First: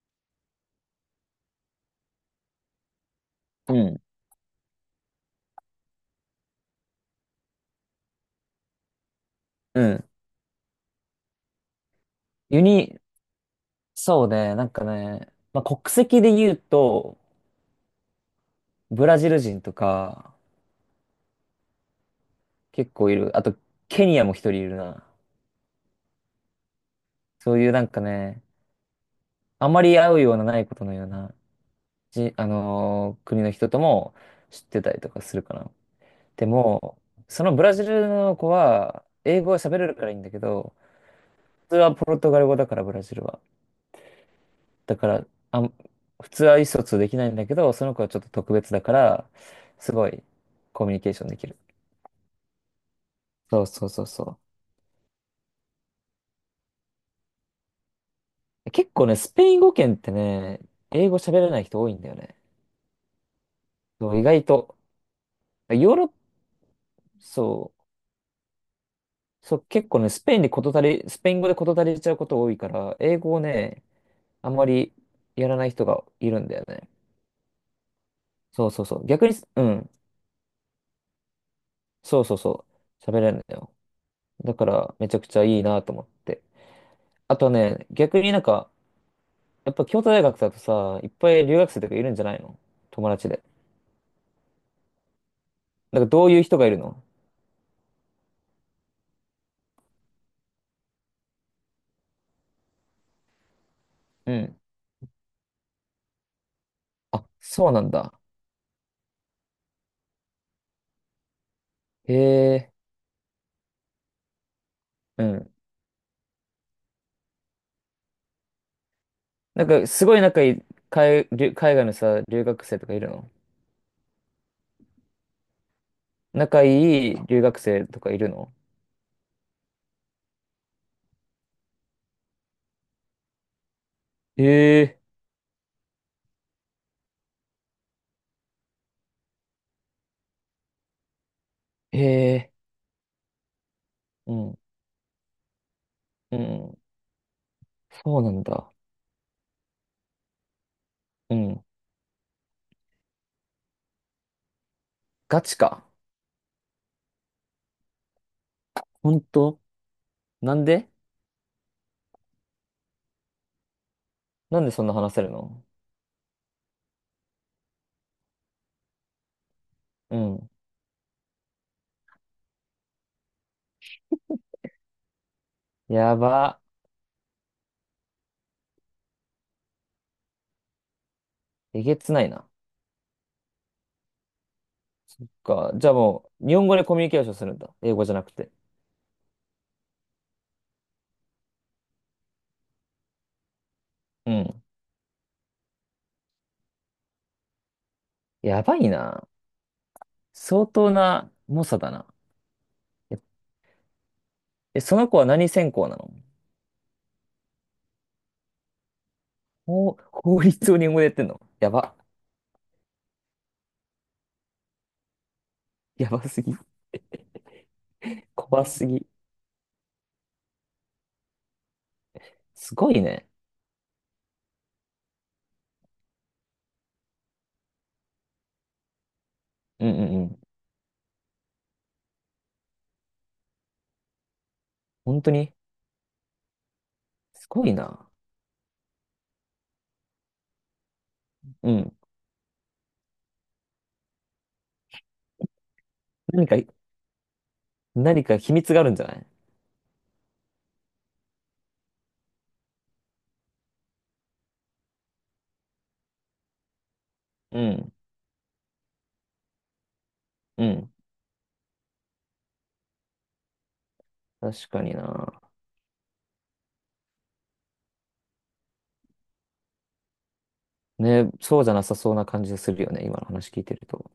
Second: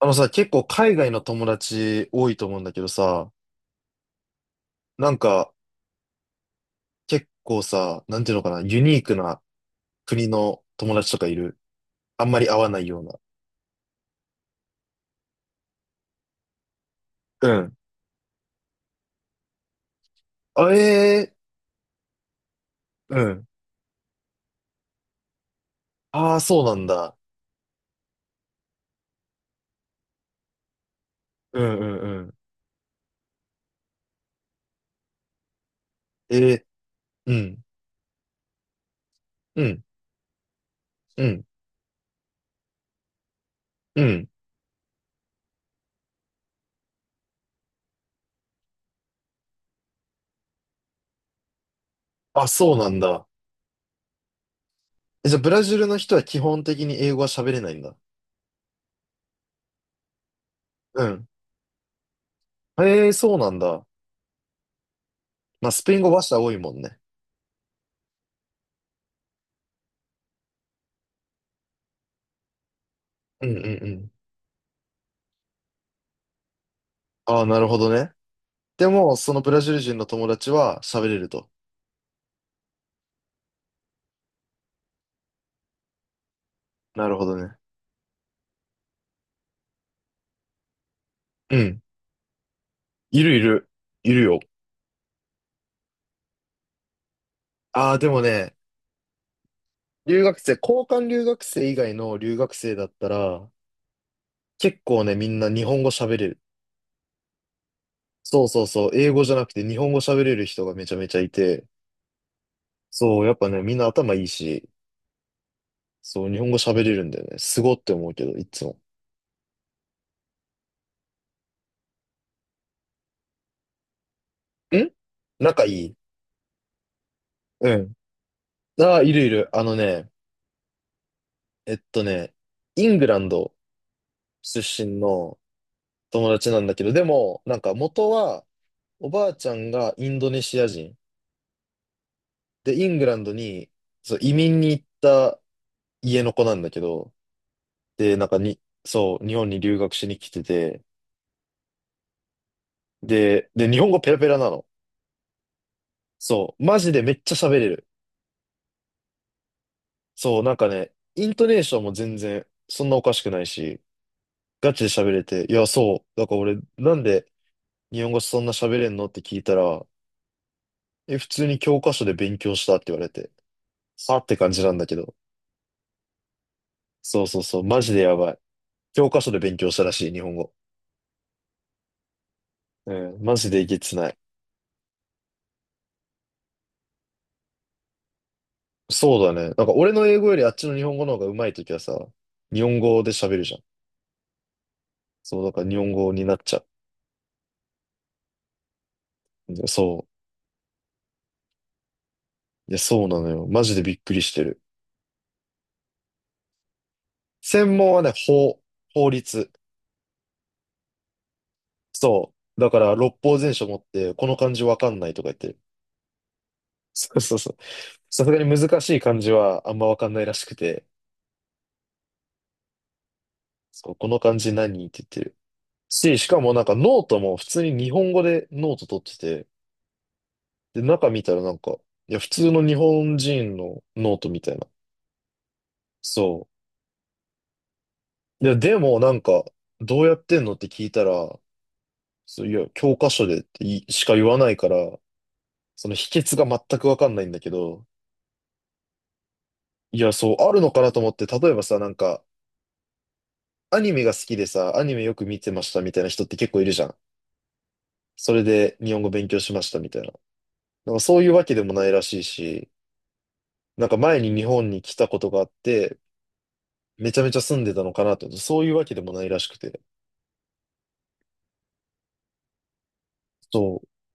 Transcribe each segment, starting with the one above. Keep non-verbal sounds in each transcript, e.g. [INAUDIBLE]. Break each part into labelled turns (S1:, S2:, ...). S1: あのさ、結構海外の友達多いと思うんだけどさ、
S2: うん。
S1: なんか結構さ、なんていうのかな、ユニークな
S2: うん。
S1: 国の友達とかいる？あんまり会
S2: ユ
S1: わないよ
S2: ニ、
S1: うな。
S2: そうね、なんかね、まあ、国籍で言うと、
S1: うん。
S2: ブラジル人とか、
S1: あ、ええ、
S2: 結構い
S1: う
S2: る。あ
S1: ん。
S2: と、ケニアも一人いるな。
S1: ああ、そうなんだ。
S2: そういうなんかね、あまり会うようなないことのような、
S1: うんうんう
S2: じ、
S1: ん。
S2: あのー国の人とも知ってたりとかするかな。で
S1: ええ、
S2: も、
S1: う
S2: そのブ
S1: ん、
S2: ラジルの子は、英語は
S1: う
S2: 喋
S1: ん、
S2: れるからいいんだけど、
S1: うん、
S2: 普通はポルトガル語だから、ブラジルは。
S1: うん。
S2: だから、普通は意思疎通できないんだけど、その子はちょっと特別だから、すごいコミュニケーションできる。
S1: あ、そうなんだ。
S2: そうそうそうそ
S1: え、じゃあブラジルの人は基本的に英語は喋れないんだ。
S2: う。結構ね、スペイン語圏ってね、
S1: う
S2: 英語
S1: ん。
S2: 喋れない人多いんだよね。
S1: ええ、そうなんだ。
S2: そう意外と。
S1: まあ、ス
S2: ヨ
S1: ペ
S2: ー
S1: イン
S2: ロッ
S1: 語
S2: パ、
S1: 話者多いもんね。
S2: そう、そう、結構ね、スペイン語で事足りちゃうこと多いから、英語を
S1: うんうん
S2: ね、
S1: うん。
S2: あんまりやらない人がいるんだよね。
S1: ああ、なるほどね。
S2: そうそ
S1: で
S2: うそう。
S1: も、
S2: 逆
S1: そ
S2: に、
S1: のブラ
S2: う
S1: ジル
S2: ん、
S1: 人の友達は喋れると。
S2: そうそうそう。喋れるんだよ。だから、めちゃくちゃいいなと思って。
S1: なるほど
S2: あと
S1: ね。
S2: ね、逆になんか、やっぱ京都大学だとさ、いっぱい
S1: う
S2: 留学生
S1: ん。
S2: とかいるんじゃないの？友
S1: い
S2: 達
S1: るい
S2: で。
S1: る。いるよ。
S2: なんかどういう人がいるの？
S1: ああ、でもね、留学生、交換留学生以外の留学生だったら、
S2: うん。
S1: 結構ね、みんな日本語喋れる。
S2: あ、そうなんだ。
S1: そうそうそう、英語じゃなくて日本語喋れる人がめちゃめちゃいて、
S2: へえ。
S1: そう、やっぱね、みんな頭いいし、
S2: うん。
S1: そう、日本語喋れるんだよね。すごって思うけど、いつも。
S2: なんかすごい仲いい海外のさ、留学生とかいるの？
S1: ん仲いい？
S2: 仲いい留学
S1: う
S2: 生
S1: ん。
S2: とかいるの？
S1: ああ、いるいる。あのね、えっとね、イングランド
S2: へ
S1: 出身
S2: え。
S1: の友達なんだけど、でも、なんか元はおばあちゃんがインドネシア人。
S2: へえ。
S1: で、イングランドに、そう、移
S2: うん。
S1: 民に行った家の
S2: う
S1: 子なんだ
S2: ん。
S1: けど、で、
S2: そう
S1: なん
S2: な
S1: か
S2: ん
S1: に、
S2: だ。
S1: そう、日本に留学しに来てて、
S2: うん。
S1: で、日本語ペラペラなの。
S2: ガチか。
S1: そう、マジでめっちゃ喋れる。
S2: ほんと？
S1: そう、な
S2: な
S1: ん
S2: ん
S1: か
S2: で
S1: ね、イントネーションも全然、そんなおかしくないし、
S2: なんで
S1: ガ
S2: そ
S1: チ
S2: ん
S1: で
S2: な話
S1: 喋
S2: せ
S1: れ
S2: る
S1: て、い
S2: の？
S1: や、そう、だから俺、なんで日本語そんな喋れんのって聞いたら、
S2: うん。
S1: え、普通に教科書で勉強したって言われて、さって感じなんだけど、
S2: やば。
S1: そうそうそう、マジでやばい。教科書で勉強したらしい、日本語。
S2: えげつないな。
S1: うん、マジでいけつない。
S2: か。じゃあもう、日本語でコミュニケーションするんだ。英語じゃなくて。
S1: そうだね。なんか俺の英語よりあっちの日本語の方が上手いときはさ、日本語で喋るじゃん。
S2: うん。
S1: そう、だから日本語になっちゃ
S2: やばいな。
S1: う。でそ
S2: 相当な猛者だな。
S1: う。いや、そうな
S2: え、
S1: のよ。マジでびっくりしてる。
S2: その子は何専攻なの？
S1: 専門はね、法律。
S2: 法律を日本語でやってんの？やば。
S1: そう。だから六法全書持って、この漢字わかんないとか言ってる。
S2: やばすぎ。
S1: そうそうそう。さすがに
S2: 怖
S1: 難
S2: す
S1: しい
S2: ぎ。
S1: 漢字はあんまわかんないらしくて、
S2: すごいね。
S1: そう、この漢字何って言ってる。しかもなんかノートも普通に日本語でノート取ってて、
S2: うんうんうん。
S1: で、中見たらなんか、いや、普通の日本人のノートみたいな。
S2: 本当に。
S1: そ
S2: すごいな。
S1: う。いや、でもなんか、どうやってんのって聞いたら、
S2: うん。
S1: そういや、教科書でっていしか言わないから、その秘訣が
S2: 何か、
S1: 全くわかんないんだけど、
S2: 何か秘密があるんじゃない？
S1: いや、そう、あるのかなと思って、例えばさ、なんか、アニメが好きでさ、アニメよく見てましたみたいな人って結構いるじゃん。
S2: うん。
S1: それで日本語勉強しましたみたいな。
S2: うん。
S1: なんかそういうわけでもないらしいし、なんか前に日
S2: 確
S1: 本に
S2: か
S1: 来
S2: に
S1: たことが
S2: な。
S1: あって、めちゃめちゃ住んでたのかなと思って、そういうわけでもないらしくて。
S2: ね、そうじゃなさそうな感じするよね。今の話聞いて
S1: そ
S2: ると。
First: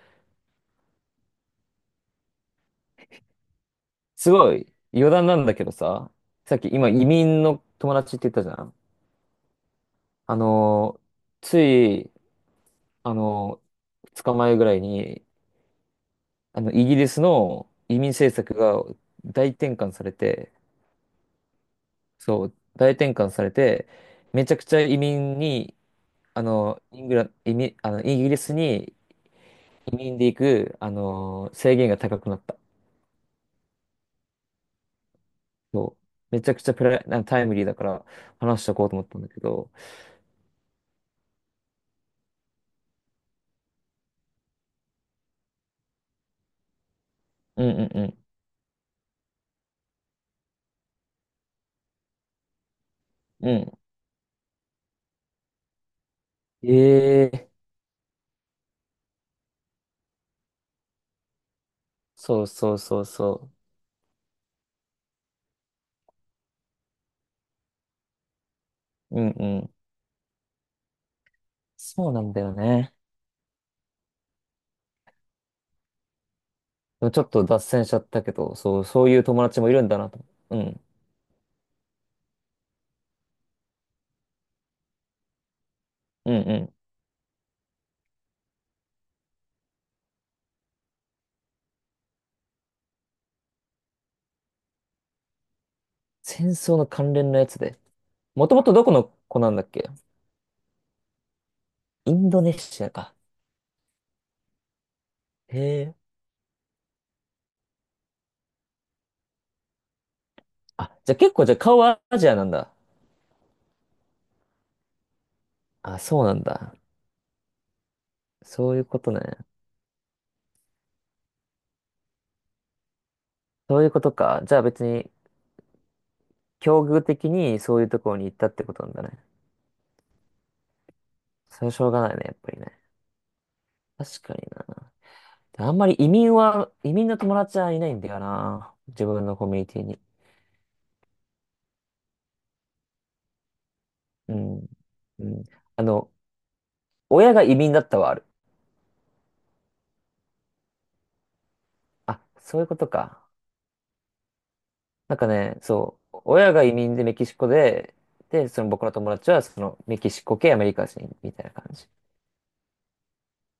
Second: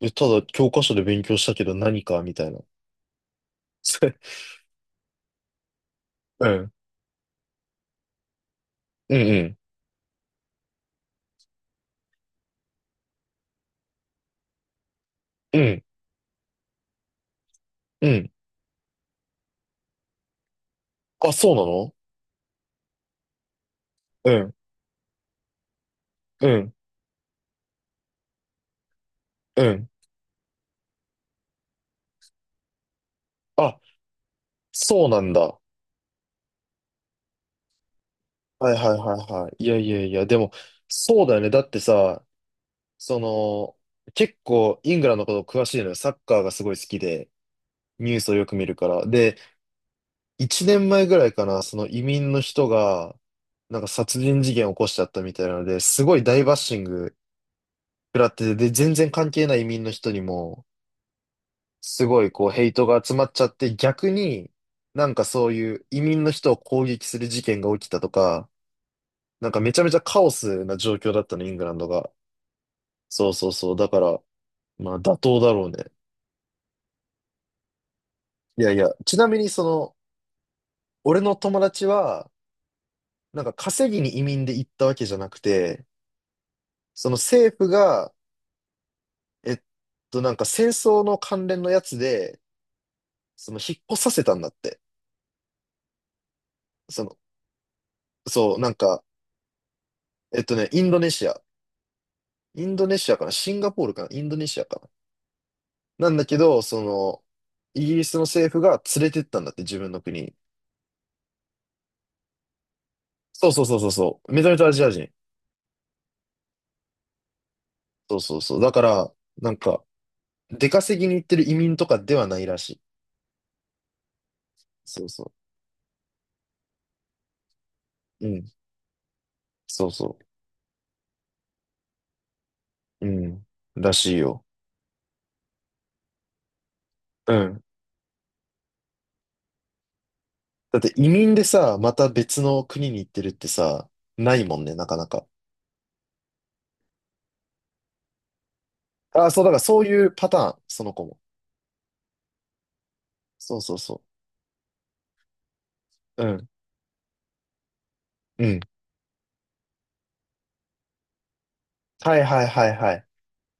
S1: うえ、ただ教科書で勉強したけど何かみたいな。
S2: す
S1: [LAUGHS]
S2: ごい。余談なんだけどさ。
S1: う
S2: さっき
S1: ん。
S2: 今移民の友達って言ったじゃん。
S1: うん
S2: あのーついあの、2日前ぐらいに、
S1: うん。うん。
S2: イギリスの移
S1: う
S2: 民
S1: ん。
S2: 政策が大転換されて、
S1: あ、そうなの？
S2: そう、大転換されて、
S1: う
S2: めち
S1: ん。
S2: ゃくちゃ移民に、あ
S1: うん。
S2: の、イングラ、移民、あの、イギリスに
S1: うん。
S2: 移民で行く、制限が高くなった。
S1: あ、そうなんだ。
S2: そう。めちゃくちゃプライ、なタイムリーだから話し
S1: は
S2: と
S1: い
S2: こう
S1: は
S2: と
S1: い
S2: 思っ
S1: は
S2: たんだ
S1: い
S2: け
S1: はい。い
S2: ど、
S1: やいやいや、でも、そうだよね。だってさ、その、結構イングランドのこと詳しいのよ。サッカーがすごい好きで、
S2: うんう
S1: ニュ
S2: ん
S1: ースをよく見るから。で、1年前ぐらいかな、その移民の人が、
S2: うん。うん。
S1: なんか殺人事件を起こしちゃったみたいなので、すごい大バッシング
S2: ええ
S1: 食らってて、で、全然関係ない移民の人にも、すごい
S2: そ
S1: こ
S2: う
S1: うヘイ
S2: そう
S1: ト
S2: そ
S1: が
S2: う
S1: 集まっちゃ
S2: そ
S1: って逆に、なんかそういう移民の人を攻撃する事件が起きたとか、
S2: う。うんう
S1: なんかめ
S2: ん。
S1: ちゃめちゃカオスな状況だったの、イングランド
S2: そ
S1: が。
S2: うなんだよね。
S1: そうそうそう。だから、まあ妥当だろうね。
S2: でもちょっと脱線しちゃったけど、
S1: いやい
S2: そう、
S1: や、
S2: そう
S1: ち
S2: いう
S1: なみ
S2: 友
S1: に
S2: 達
S1: そ
S2: もいるん
S1: の、
S2: だなと。うん。
S1: 俺の友達は、なんか稼ぎに移民で行ったわけじゃなくて、
S2: うんうん。
S1: その政府が、えっなんか戦争の関連のやつで、その引っ越させたんだって。
S2: 戦争の
S1: そ
S2: 関
S1: の、
S2: 連のやつで。も
S1: そ
S2: と
S1: う、
S2: も
S1: な
S2: と
S1: ん
S2: どこ
S1: か、
S2: の子なんだっけ？
S1: インドネシア。
S2: インドネ
S1: イン
S2: シ
S1: ド
S2: ア
S1: ネシ
S2: か。
S1: アかなシンガポールかなインドネシアか
S2: へえ。
S1: ななんだけど、その、イギリスの政府が連れてったんだって、自分の国に。
S2: あ、じゃあ顔はアジアなんだ。
S1: そうそうそうそうそう。めちゃめちゃアジア人。
S2: あ、そうなんだ。
S1: そうそうそう。だ
S2: そうい
S1: か
S2: うこと
S1: ら、
S2: ね。
S1: なんか、出稼ぎに行ってる移民とかではないらしい。
S2: そういうことか。じゃあ別
S1: そう
S2: に、
S1: そ
S2: 境遇的にそういうところに
S1: う。う
S2: 行ったっ
S1: ん。
S2: てことなんだね。
S1: そうそ
S2: それはしょうがないね、やっぱりね。
S1: う。うん。らしい
S2: 確かに
S1: よ。
S2: な。あんまり移民の
S1: う
S2: 友達
S1: ん。
S2: はいないんだよな。自分のコミュニティに。
S1: だって移民でさ、また別の国に行ってるってさ、な
S2: う
S1: いも
S2: ん。
S1: んね、なかなか。
S2: うん。あの、親が移民だったはある。
S1: ああ、そう、だからそういうパターン、その子も。
S2: あ、そういうことか。
S1: そうそうそ
S2: なんかね、そう、
S1: う。うん。
S2: 親が移民でメキシコで、
S1: う
S2: で、
S1: ん。
S2: その僕の友達はそのメキシコ系アメリカ人みたいな感じ。
S1: はいはいはいはい。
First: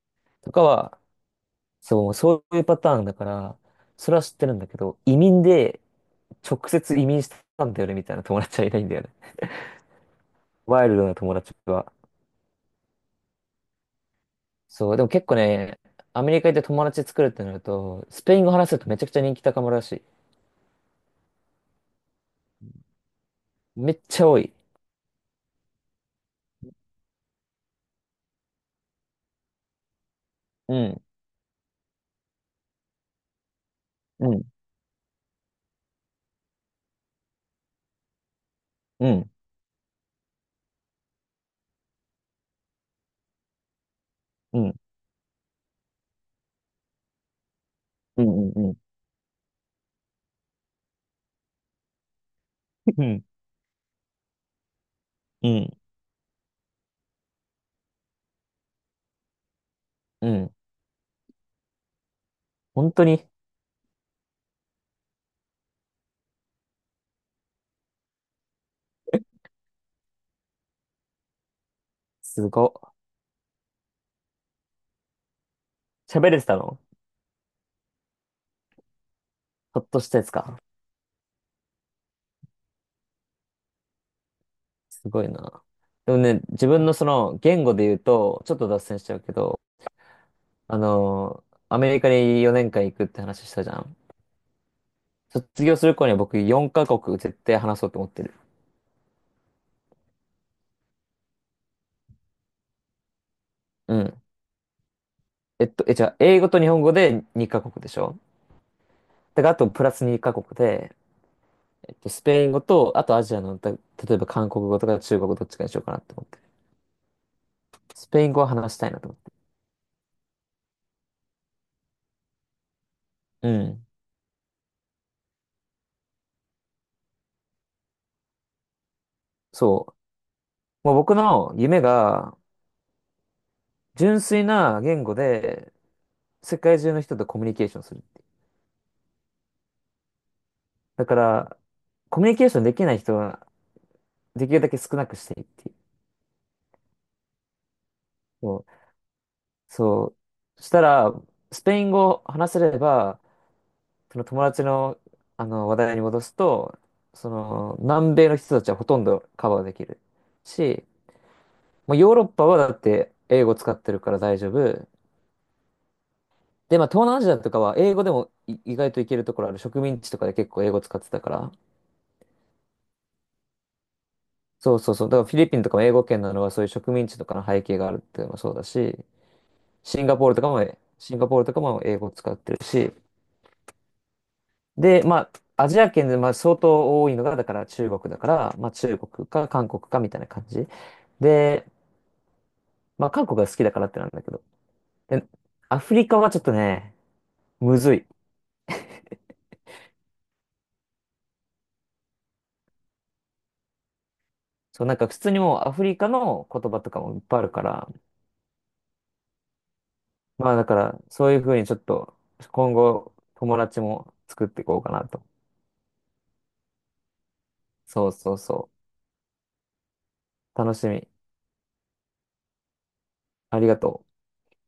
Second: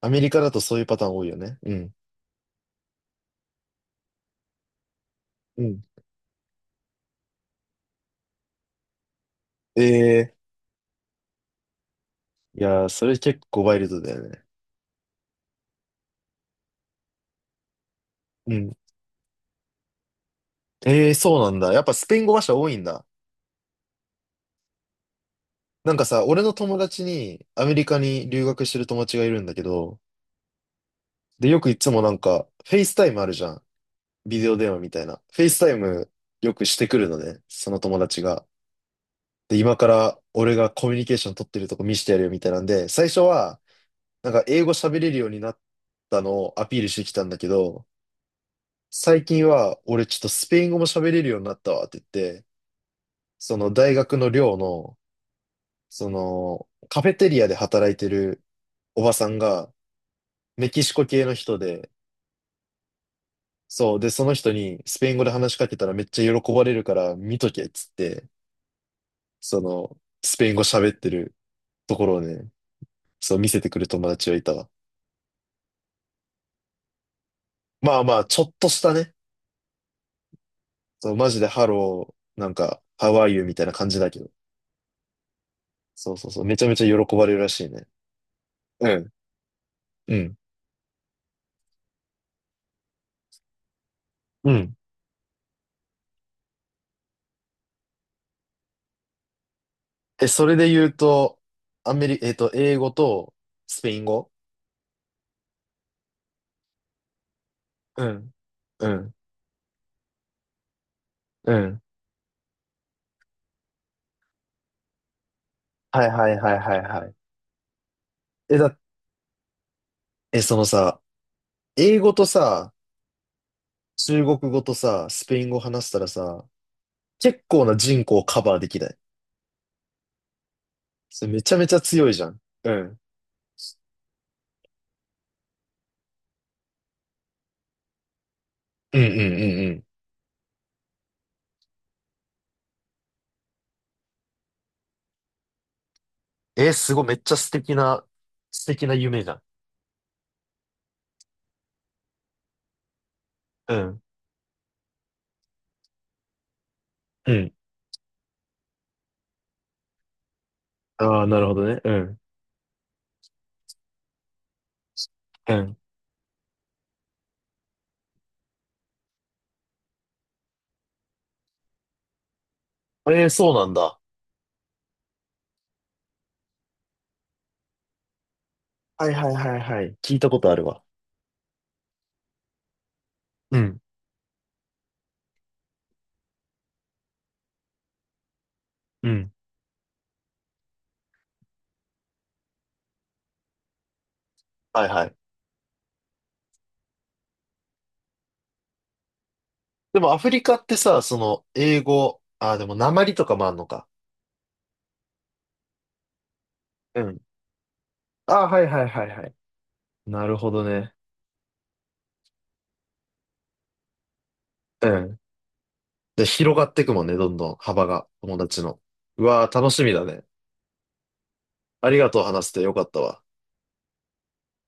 S1: アメリカだ
S2: と
S1: と
S2: か
S1: そういうパ
S2: は、
S1: ターン多いよね。うん。
S2: そう、そういうパターンだから、それは知ってるんだけど、移民
S1: う
S2: で
S1: ん。
S2: 直接移民したんだよねみたいな友達はいないんだよね。
S1: ええー、
S2: ワイルドな友達は。
S1: いやー、それ結構ワイルドだよね。
S2: そう、でも結構ね、アメリカ行って友達作るってなると、スペイン語
S1: う
S2: 話
S1: ん。
S2: せるとめちゃくちゃ人気高まるらしい。
S1: ええー、そうなんだ。やっぱスペイン語話者多いんだ。
S2: めっちゃ多い。
S1: なんかさ、俺の友達にアメリカに留学してる友達がいるんだけど、
S2: うん、
S1: で、よくいつもなんか、フェイスタイムあるじゃん。
S2: う
S1: ビ
S2: ん、
S1: デオ電話みたいな。フェイスタイムよくしてくるのね、その友達が。
S2: うん、
S1: で、今から俺がコミュニケーション取ってるとこ見せてやるよみたいなんで、最初は、なんか
S2: う
S1: 英語
S2: ん、
S1: 喋れるようになったのをアピールしてきたんだけど、
S2: うん、うん、うん、うん、
S1: 最近は、俺ちょっとスペイン語も喋れるようになったわって言って、
S2: うん。
S1: その大学の寮の、
S2: うん
S1: その、カフェテリアで働いてるおばさんが、
S2: うん。
S1: メキシコ系の人で、
S2: 本当に、
S1: そう、で、その人にスペイン語で話しかけたらめっちゃ喜ばれるから見とけっつって、その、スペイン語喋ってるところを
S2: す
S1: ね、
S2: ごっ。
S1: そう見せてくる友達がいたわ。
S2: 喋れてたの？
S1: まあまあ、ちょっとしたね、
S2: ちょっとしたやつか。
S1: そう、マジでハロー、なんか、ハワイユみたいな感じだけど。
S2: すごいな。で
S1: そう
S2: も
S1: そうそ
S2: ね、
S1: う、めちゃ
S2: 自
S1: め
S2: 分
S1: ち
S2: の
S1: ゃ
S2: そ
S1: 喜ばれ
S2: の
S1: るら
S2: 言
S1: しい
S2: 語
S1: ね。
S2: で言うと、ちょっと脱
S1: う
S2: 線し
S1: ん。
S2: ちゃうけど、
S1: うん。
S2: アメリカに4年間行くって話したじゃん。
S1: うん
S2: 卒業する頃には僕4カ国絶対話そうと思ってる。
S1: え、それで言うと、アメリ、英語とスペ
S2: う
S1: イン
S2: ん。
S1: 語
S2: じゃあ、英語と日本語で2カ国でし
S1: う
S2: ょ？
S1: ん。うん。
S2: だからあとプラス2カ国で、
S1: うん。
S2: スペイン語と、あとアジアの、例えば韓国語とか中国語どっちかにしようかなっ
S1: はい
S2: て思
S1: は
S2: っ
S1: い
S2: てる。
S1: はいはいはい。
S2: スペイン語は
S1: え、
S2: 話
S1: だ、
S2: したいなと思って
S1: え、そのさ、英語とさ、
S2: る。うん。
S1: 中国語とさ、スペイン語話したらさ、結構な人口をカバーできない？
S2: そう。もう僕
S1: それめ
S2: の
S1: ちゃめち
S2: 夢
S1: ゃ強いじゃ
S2: が、
S1: ん。うん。
S2: 純粋な言語で、世界中の人とコミュニケーションするっていう。
S1: うんうんうんうん。
S2: だから、コミュニケーションできない人は、できるだけ少なくしていいっていう。
S1: え、すごい、めっちゃ素敵な、
S2: そ
S1: 素
S2: う。
S1: 敵な夢じゃん。
S2: そうしたら、スペイン語を話せれば、
S1: うん。
S2: その友達の、あの話題に戻すと、そ
S1: うん。
S2: の、南米の人たちはほとんどカバーできるし、
S1: ああ、なるほどね。う
S2: まあ、ヨー
S1: ん。
S2: ロッパはだって英語使ってるから大丈夫。
S1: うん。
S2: で、まあ、東南アジアとかは英語でも意外といけるところある。植民地とかで結構英語使ってたから。
S1: えー、そうなんだ。
S2: そうそうそう。だからフィリピンとかも英語圏なのはそういう植民地とかの背景があるっていうのもそうだし、
S1: はいはいはいはい。聞いたことあるわ。
S2: シンガポールとかも英語を使ってるし、
S1: うん。
S2: で、まあ、アジア圏でまあ相当多いのが、だから中国だから、まあ中
S1: う
S2: 国
S1: ん。
S2: か韓国かみたいな感じ。で、まあ韓国が好きだからってなんだけど。
S1: はいはい。
S2: で、アフリカはちょっとね、むずい。
S1: でもアフリカってさ、その、英語、ああ、でも訛りとかもあんのか。
S2: そう、なんか普通にもうアフリカの言葉とか
S1: う
S2: もい
S1: ん。
S2: っぱいあるから、
S1: ああ、はいはいはいはい。なるほ
S2: まあ
S1: ど
S2: だか
S1: ね。
S2: らそういうふうにちょっと今後友達も作っていこう
S1: う
S2: かな
S1: ん。
S2: と。
S1: で、広がっていくもんね、どんどん幅
S2: そ
S1: が、
S2: うそ
S1: 友
S2: う
S1: 達
S2: そ
S1: の。
S2: う。
S1: うわあ、楽しみだね。
S2: 楽しみ。
S1: ありがとう、話してよかったわ。
S2: ありがとう。